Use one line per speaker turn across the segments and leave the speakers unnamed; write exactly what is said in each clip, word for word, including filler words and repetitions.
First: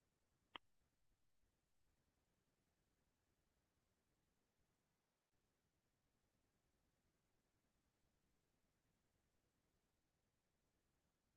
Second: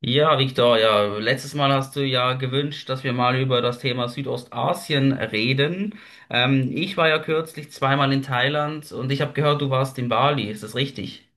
Ja, Victor, ja, letztes Mal hast du ja gewünscht, dass wir mal über das Thema Südostasien reden. Ähm, ich war ja kürzlich zweimal in Thailand und ich habe gehört, du warst in Bali. Ist das richtig?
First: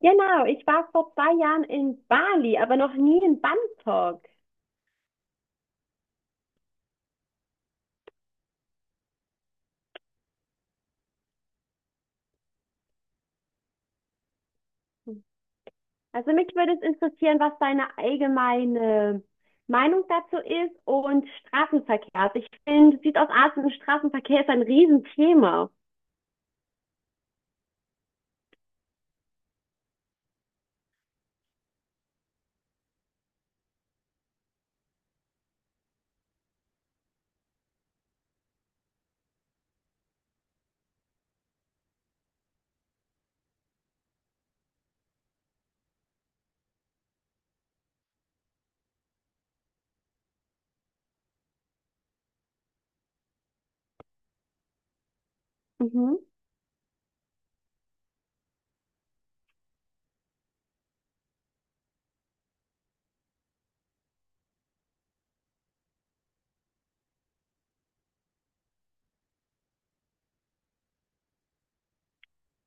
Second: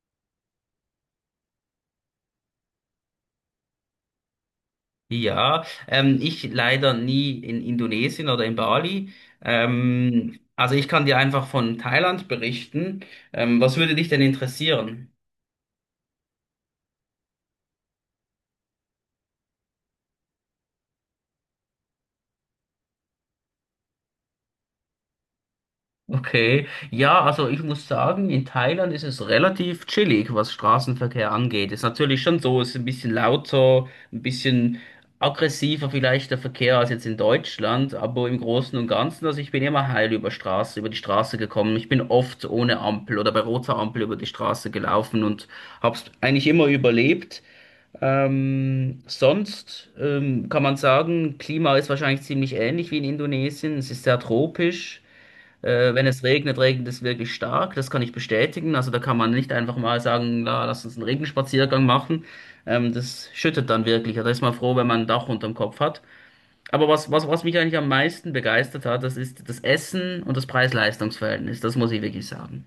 Genau, ich war vor zwei Jahren in Bali, aber noch nie in Bangkok.
Ja, ähm, ich leider nie in Indonesien oder in Bali. Ähm, also ich kann dir einfach von Thailand berichten. Ähm, was würde dich denn interessieren?
Also mich würde es interessieren, was deine allgemeine Meinung dazu ist und Straßenverkehr. Also ich finde, Südostasien, Straßenverkehr ist ein Riesenthema.
Okay, ja, also ich muss sagen, in Thailand ist es relativ chillig, was Straßenverkehr angeht. Ist natürlich schon so, ist ein bisschen lauter, ein bisschen aggressiver vielleicht der Verkehr als jetzt in Deutschland, aber im Großen und Ganzen, also ich bin immer heil über Straße, über die Straße gekommen. Ich bin oft ohne Ampel oder bei roter Ampel über die Straße gelaufen und hab's eigentlich immer überlebt. Ähm, sonst ähm, kann man sagen, Klima ist wahrscheinlich ziemlich ähnlich wie in Indonesien. Es ist sehr tropisch. Äh, wenn
Mhm.
es regnet, regnet es wirklich stark. Das kann ich bestätigen. Also da kann man nicht einfach mal sagen, na, lass uns einen Regenspaziergang machen. Ähm, das schüttet dann wirklich. Also da ist man froh, wenn man ein Dach unterm Kopf hat. Aber was, was, was mich eigentlich am meisten begeistert hat, das ist das Essen und das Preis-Leistungs-Verhältnis. Das muss ich wirklich sagen.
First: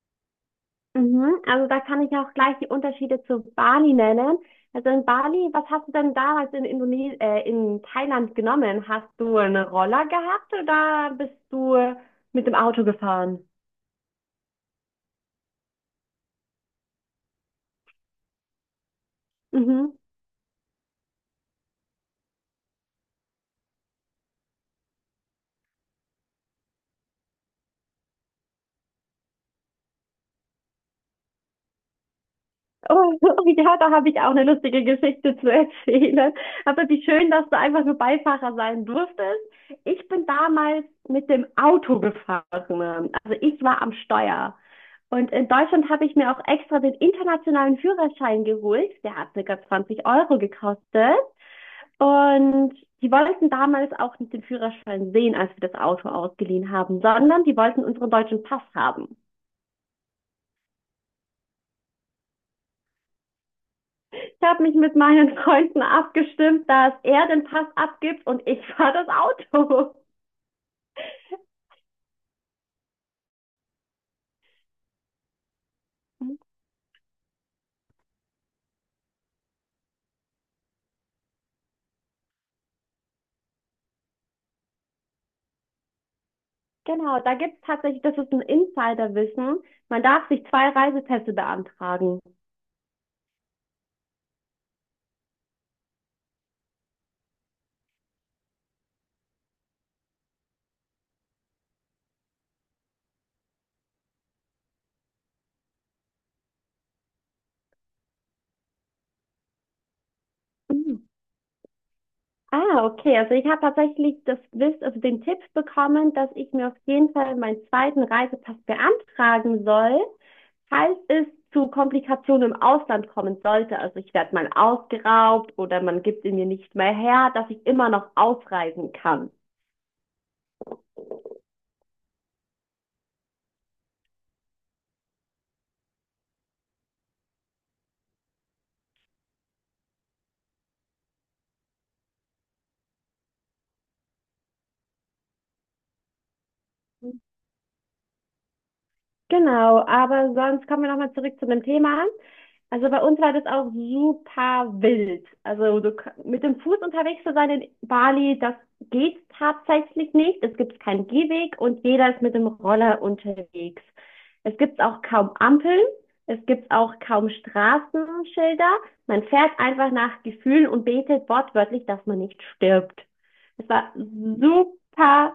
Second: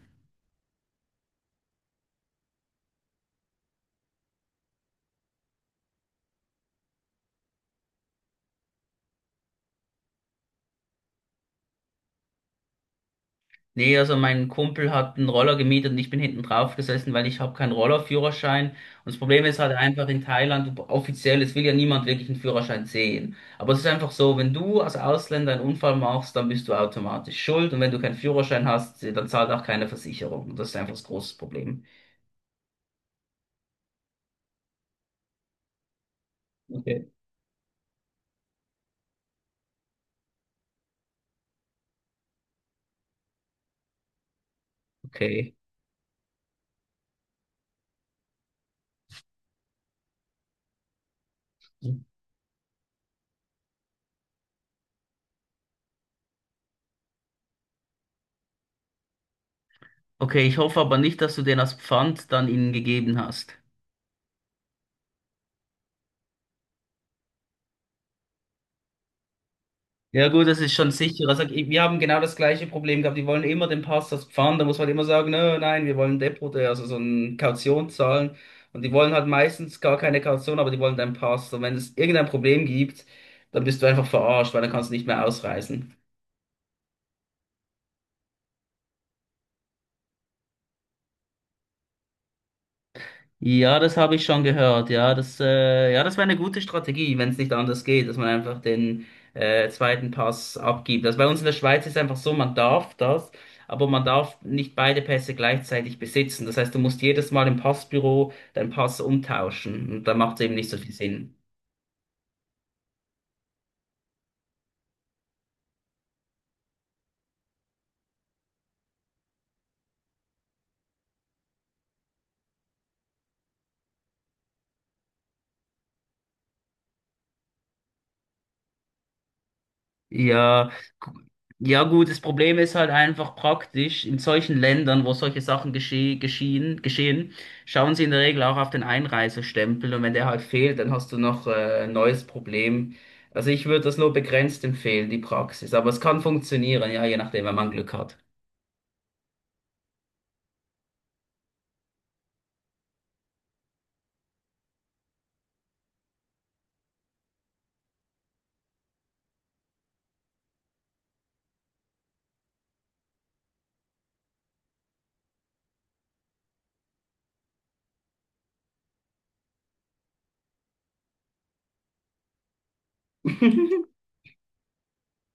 Mhm. Also da kann ich auch gleich die Unterschiede zu Bali nennen. Also in Bali, was hast du denn damals in Indone äh, in Thailand genommen? Hast du einen Roller gehabt oder bist du mit dem Auto gefahren?
Nee, also mein Kumpel hat einen Roller gemietet und ich bin hinten drauf gesessen, weil ich habe keinen Rollerführerschein. Und das Problem ist halt
Mhm.
einfach in Thailand, offiziell, es will ja niemand wirklich einen Führerschein sehen. Aber es ist einfach so, wenn du als Ausländer einen Unfall machst, dann bist du automatisch schuld. Und wenn du keinen Führerschein hast, dann zahlt auch keine Versicherung. Und das ist einfach das große Problem.
Oh, ja, da habe ich auch eine lustige Geschichte zu erzählen. Aber wie
Okay.
schön, dass du einfach nur Beifahrer sein durftest. Ich bin damals mit dem Auto gefahren. Also ich war am Steuer. Und in
Okay.
Deutschland habe ich mir auch extra den internationalen Führerschein geholt. Der hat circa zwanzig Euro gekostet. Und die wollten damals auch nicht den Führerschein sehen, als wir das Auto ausgeliehen haben, sondern die wollten unseren deutschen Pass haben.
Okay, ich hoffe aber nicht, dass du den als Pfand dann ihnen gegeben hast.
Ich habe mich mit meinen Freunden abgestimmt, dass er den Pass abgibt und ich fahre das Auto.
Ja gut, das ist schon sicher. Sag, wir haben genau das gleiche Problem gehabt. Die wollen immer den Pastors Pfand. Da muss man halt immer sagen, nö, nein, wir wollen Depot, äh, also so eine Kaution zahlen. Und die wollen halt meistens gar keine Kaution, aber die wollen deinen Pass. Und wenn es irgendein Problem gibt, dann bist du einfach verarscht, weil dann kannst du nicht mehr ausreisen.
Genau, da gibt es tatsächlich, das ist ein Insiderwissen. Man darf sich zwei Reisepässe beantragen.
Ja, das habe ich schon gehört. Ja, das, äh, ja, das wäre eine gute Strategie, wenn es nicht anders geht, dass man einfach den äh, zweiten Pass abgibt. Also bei uns in der Schweiz ist einfach so, man darf das, aber man darf nicht beide Pässe gleichzeitig besitzen. Das heißt, du musst jedes Mal im Passbüro deinen Pass umtauschen und da macht es eben nicht so viel
Mhm.
Sinn.
Ah, okay. Also ich habe tatsächlich das Wiss, also den Tipp bekommen, dass ich mir auf jeden Fall meinen zweiten Reisepass beantragen soll, falls es zu Komplikationen im Ausland kommen sollte. Also ich werde mal ausgeraubt oder man gibt ihn mir nicht mehr her, dass ich immer noch ausreisen kann.
Ja, gu- ja gut, das Problem ist halt einfach praktisch, in solchen Ländern, wo solche Sachen gesche geschehen, geschehen, schauen sie in der Regel auch auf den Einreisestempel und wenn der halt fehlt, dann hast du noch äh, ein neues Problem. Also ich würde das nur begrenzt empfehlen, die Praxis, aber es kann funktionieren, ja, je nachdem, wenn man Glück hat.
Genau, aber sonst kommen wir nochmal zurück zu dem Thema. Also bei uns war das auch super wild. Also du, k- mit dem Fuß unterwegs zu sein in Bali, das geht tatsächlich nicht. Es gibt keinen Gehweg und jeder ist mit dem Roller unterwegs. Es gibt auch kaum Ampeln. Es gibt auch kaum Straßenschilder. Man fährt einfach nach Gefühlen und betet wortwörtlich, dass man nicht stirbt. Es war super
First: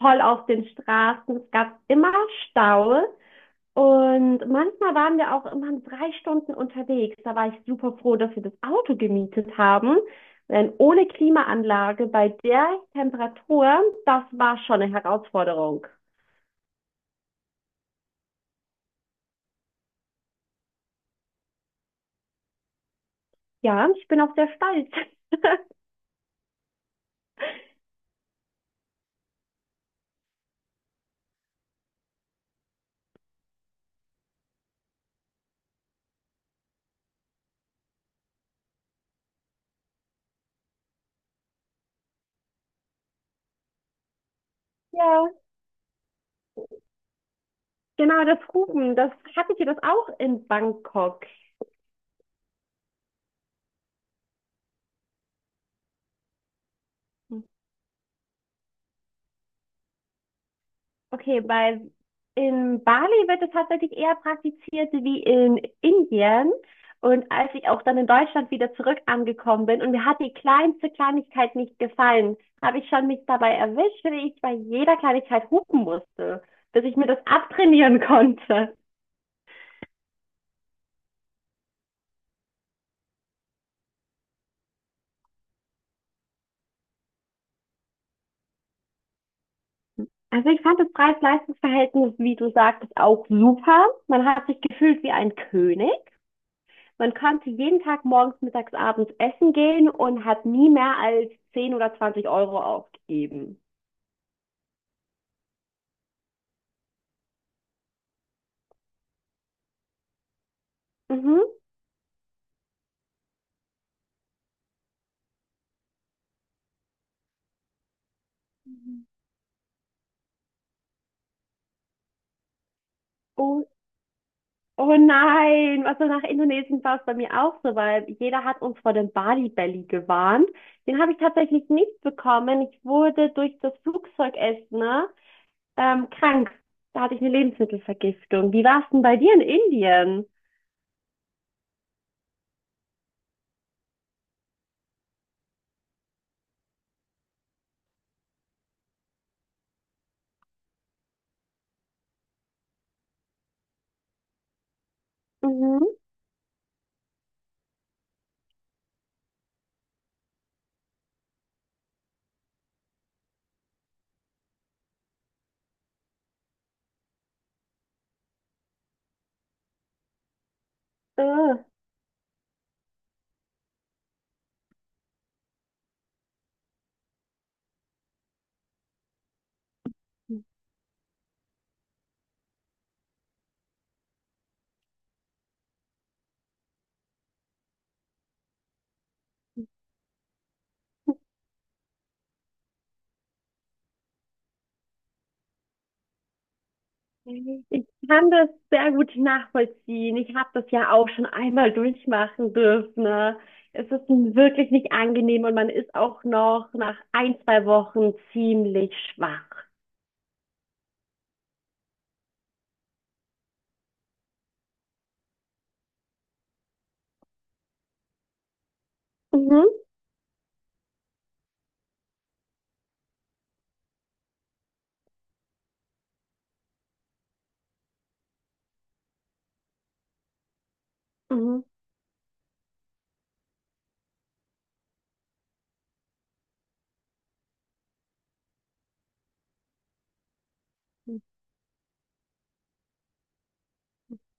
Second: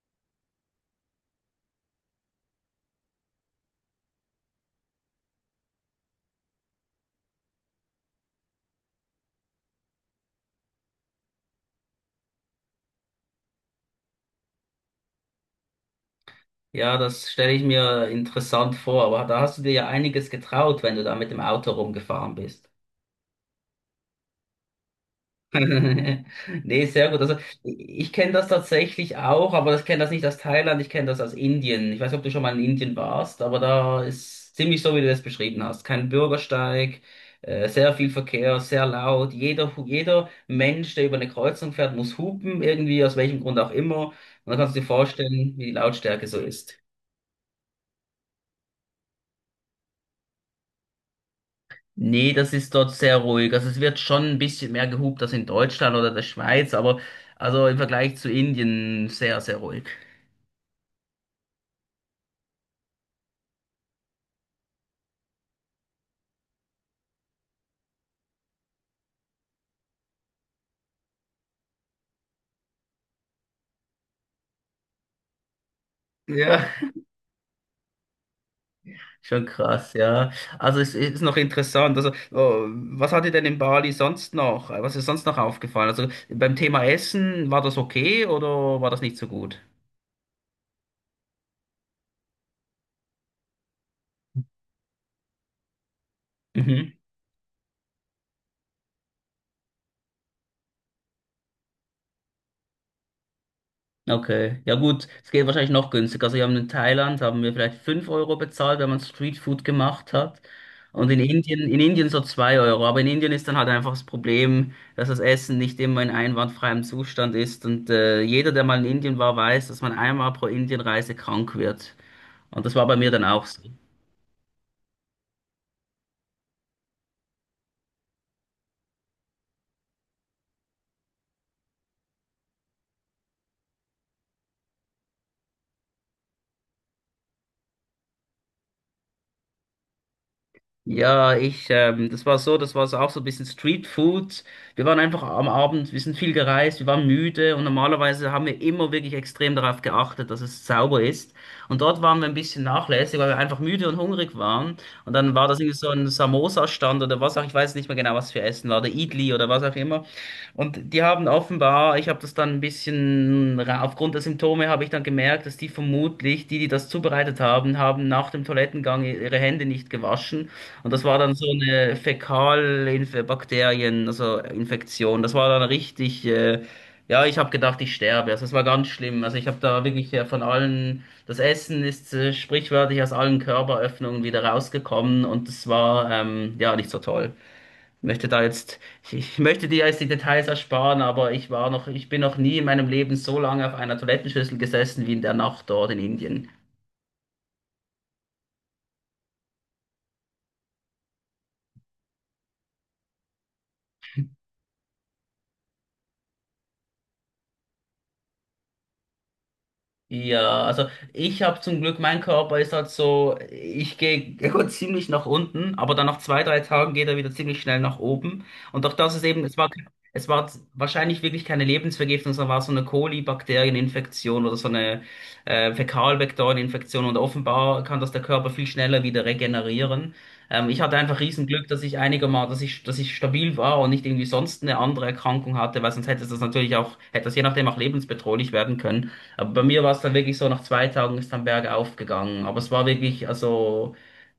voll auf den Straßen. Es gab immer Stau. Und manchmal waren wir auch immer drei Stunden unterwegs. Da war ich super froh, dass wir das Auto gemietet haben. Denn ohne Klimaanlage bei der Temperatur, das war schon eine Herausforderung.
Ja, das stelle ich mir interessant vor, aber da hast du dir ja einiges getraut, wenn du da mit dem Auto rumgefahren bist.
Ja, ich bin auch sehr stolz.
Nee, sehr gut. Also ich kenne das tatsächlich auch, aber ich kenne das nicht aus Thailand, ich kenne das aus Indien. Ich weiß nicht, ob du schon mal in Indien warst, aber da ist ziemlich so, wie du das beschrieben hast. Kein Bürgersteig, äh, sehr viel Verkehr, sehr laut. Jeder, hu- jeder Mensch, der über eine Kreuzung fährt, muss hupen, irgendwie, aus welchem Grund auch immer. Und dann kannst du dir
Ja,
vorstellen, wie die Lautstärke so ist.
genau, das Rufen, das hattet ihr das auch in Bangkok.
Nee, das ist dort sehr ruhig. Also es wird schon ein bisschen mehr gehupt als in Deutschland oder der Schweiz, aber also im Vergleich zu Indien sehr, sehr ruhig.
Okay, bei in Bali wird es tatsächlich eher praktiziert wie in Indien. Und als ich auch dann in Deutschland wieder zurück angekommen bin und mir hat die kleinste Kleinigkeit nicht gefallen, habe ich schon mich dabei erwischt, wie ich bei jeder Kleinigkeit hupen musste,
Ja,
bis ich mir das abtrainieren konnte.
schon krass, ja. Also es ist noch interessant. Also, oh, was hat dir denn in Bali sonst noch? Was ist sonst noch aufgefallen? Also beim Thema Essen, war das okay oder war das nicht so gut?
Also ich fand das Preis-Leistungs-Verhältnis, wie du sagtest, auch super. Man hat sich gefühlt wie ein König.
Mhm.
Man konnte jeden Tag morgens, mittags, abends essen gehen und hat nie mehr als zehn oder zwanzig Euro aufgegeben.
Okay. Ja gut, es geht wahrscheinlich noch günstiger. Also wir haben in Thailand, haben wir vielleicht fünf Euro bezahlt, wenn man Streetfood gemacht hat. Und in
Mhm.
Indien, in Indien so zwei Euro. Aber in Indien ist dann halt einfach das Problem, dass das Essen nicht immer in einwandfreiem Zustand ist. Und äh, jeder, der mal in Indien war, weiß, dass man einmal pro Indienreise krank wird. Und das war bei mir dann auch so.
Oh, oh nein, also nach Indonesien war es bei mir auch so, weil jeder hat uns vor dem Bali Belly gewarnt. Den habe ich tatsächlich nicht bekommen. Ich wurde durch das Flugzeugessen, ne, ähm, krank. Da hatte ich eine Lebensmittelvergiftung. Wie war es denn bei dir in Indien?
Ja, ich, ähm, das war so, das war so auch so ein bisschen Street Food. Wir waren einfach am Abend, wir sind viel gereist, wir waren müde und normalerweise haben wir immer wirklich extrem darauf geachtet, dass es sauber ist. Und dort waren wir ein bisschen nachlässig, weil wir einfach müde und hungrig waren. Und dann war das irgendwie so
Mhm.
ein Samosa-Stand oder was auch, ich weiß nicht mehr genau, was für Essen war, der Idli oder was auch immer. Und die haben offenbar, ich habe das dann ein bisschen, ra- aufgrund der Symptome habe ich dann gemerkt, dass die vermutlich, die, die das zubereitet haben, haben nach dem Toilettengang ihre Hände nicht gewaschen. Und das war dann so
Äh.
eine Fäkalbakterien, also Infektion. Das war dann richtig, äh, ja, ich habe gedacht, ich sterbe. Also es war ganz schlimm. Also ich habe da wirklich äh, von allen, das Essen ist äh, sprichwörtlich aus allen Körperöffnungen wieder rausgekommen und das war ähm, ja nicht so toll. Ich möchte da jetzt, ich, ich möchte dir jetzt die Details ersparen, aber ich war noch, ich bin noch nie in meinem Leben so lange auf einer Toilettenschüssel gesessen wie in der Nacht dort in Indien.
Ich kann das sehr gut nachvollziehen. Ich habe das ja auch schon einmal durchmachen dürfen, ne? Es ist wirklich nicht angenehm und man ist auch noch nach ein, zwei Wochen ziemlich schwach.
Ja, also ich habe zum Glück, mein Körper ist halt so, ich gehe er geht ziemlich nach unten, aber dann nach zwei, drei Tagen geht er wieder ziemlich schnell nach oben. Und auch das ist eben, es war,
Mhm,
es war wahrscheinlich wirklich keine Lebensvergiftung, sondern war so eine Kolibakterieninfektion oder so eine äh, Fäkalvektoreninfektion und offenbar kann das der Körper viel schneller wieder regenerieren. Ähm, ich hatte einfach
mhm.
Riesenglück, dass ich einigermaßen, dass ich, dass ich stabil war und nicht irgendwie sonst eine andere Erkrankung hatte, weil sonst hätte das natürlich auch, hätte das je nachdem auch lebensbedrohlich werden können. Aber bei mir war es dann wirklich so, nach zwei Tagen ist dann bergauf gegangen. Aber es war wirklich, also,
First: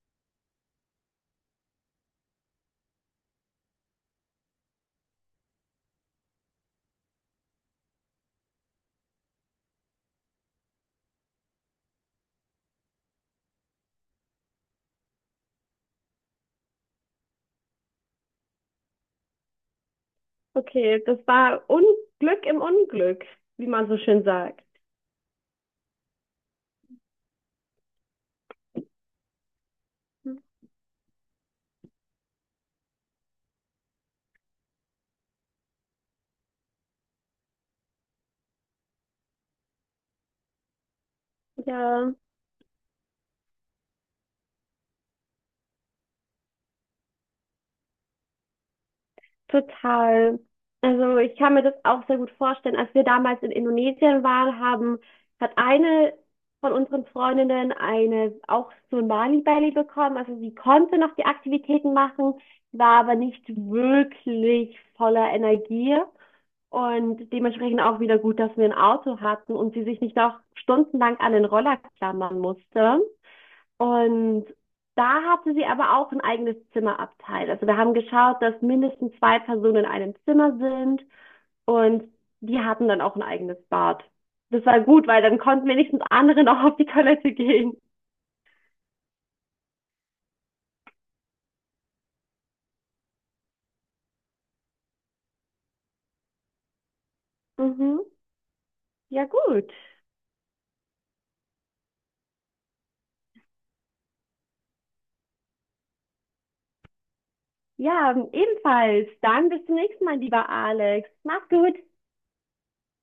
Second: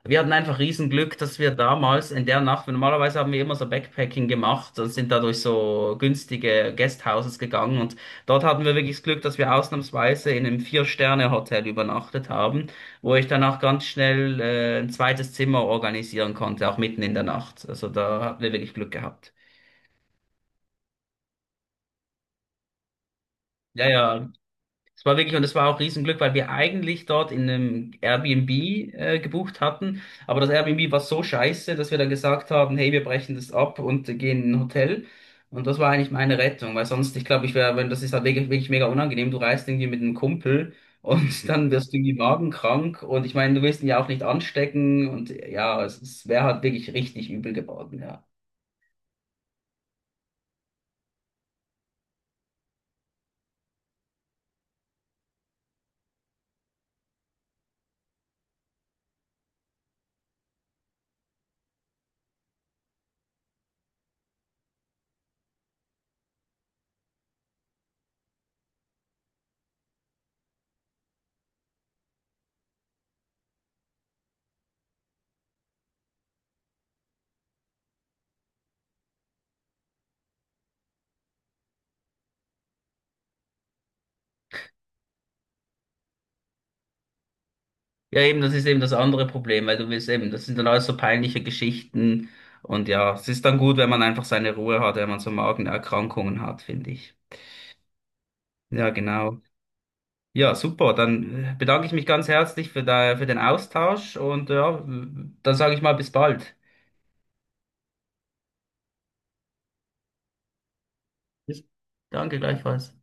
wir hatten einfach Riesenglück, dass wir damals in der Nacht, weil normalerweise haben wir immer so Backpacking gemacht und sind da durch so günstige Guesthouses gegangen. Und dort hatten wir wirklich das Glück, dass wir ausnahmsweise in einem Vier-Sterne-Hotel übernachtet haben, wo ich danach ganz schnell äh, ein zweites Zimmer organisieren konnte, auch mitten in der Nacht. Also da hatten wir wirklich Glück gehabt.
Okay, das war Unglück im Unglück, wie
Ja,
man so schön
ja,
sagt.
es war wirklich, und es war auch Riesenglück, weil wir eigentlich dort in einem Airbnb äh, gebucht hatten. Aber das Airbnb war so scheiße, dass wir dann gesagt haben, hey, wir brechen das ab und gehen in ein Hotel. Und das war eigentlich meine Rettung, weil sonst, ich glaube, ich wäre, wenn das ist halt wirklich, wirklich mega unangenehm. Du reist irgendwie mit einem Kumpel und dann wirst du
Ja.
irgendwie magenkrank. Und ich meine, du willst ihn ja auch nicht anstecken. Und ja, es, es wäre halt wirklich richtig übel geworden, ja.
Total. Also ich kann mir das auch sehr gut vorstellen. Als wir damals in Indonesien waren, haben, hat eine von unseren Freundinnen eine auch so ein Mali-Belly bekommen. Also sie konnte noch die Aktivitäten machen, war aber nicht wirklich voller Energie und dementsprechend auch wieder gut, dass wir ein Auto hatten und sie sich nicht noch stundenlang an den Roller klammern musste. Und da hatte sie aber auch ein eigenes Zimmerabteil. Also wir haben geschaut, dass mindestens zwei Personen in einem Zimmer sind und die hatten dann auch ein eigenes Bad. Das war gut, weil dann konnten wenigstens andere noch auf die Toilette gehen.
Ja, eben, das ist eben das andere Problem, weil du willst eben, das sind dann alles so peinliche Geschichten und ja, es ist dann gut, wenn man einfach seine Ruhe hat, wenn man so Magenerkrankungen hat, finde ich.
Mhm.
Ja,
Ja,
genau.
gut.
Ja, super, dann äh, bedanke ich mich ganz herzlich für, da, für den Austausch und ja, dann sage ich mal bis bald.
Ja, ebenfalls. Dann bis zum nächsten Mal, lieber Alex. Mach's
Bis-
gut.
Danke gleichfalls.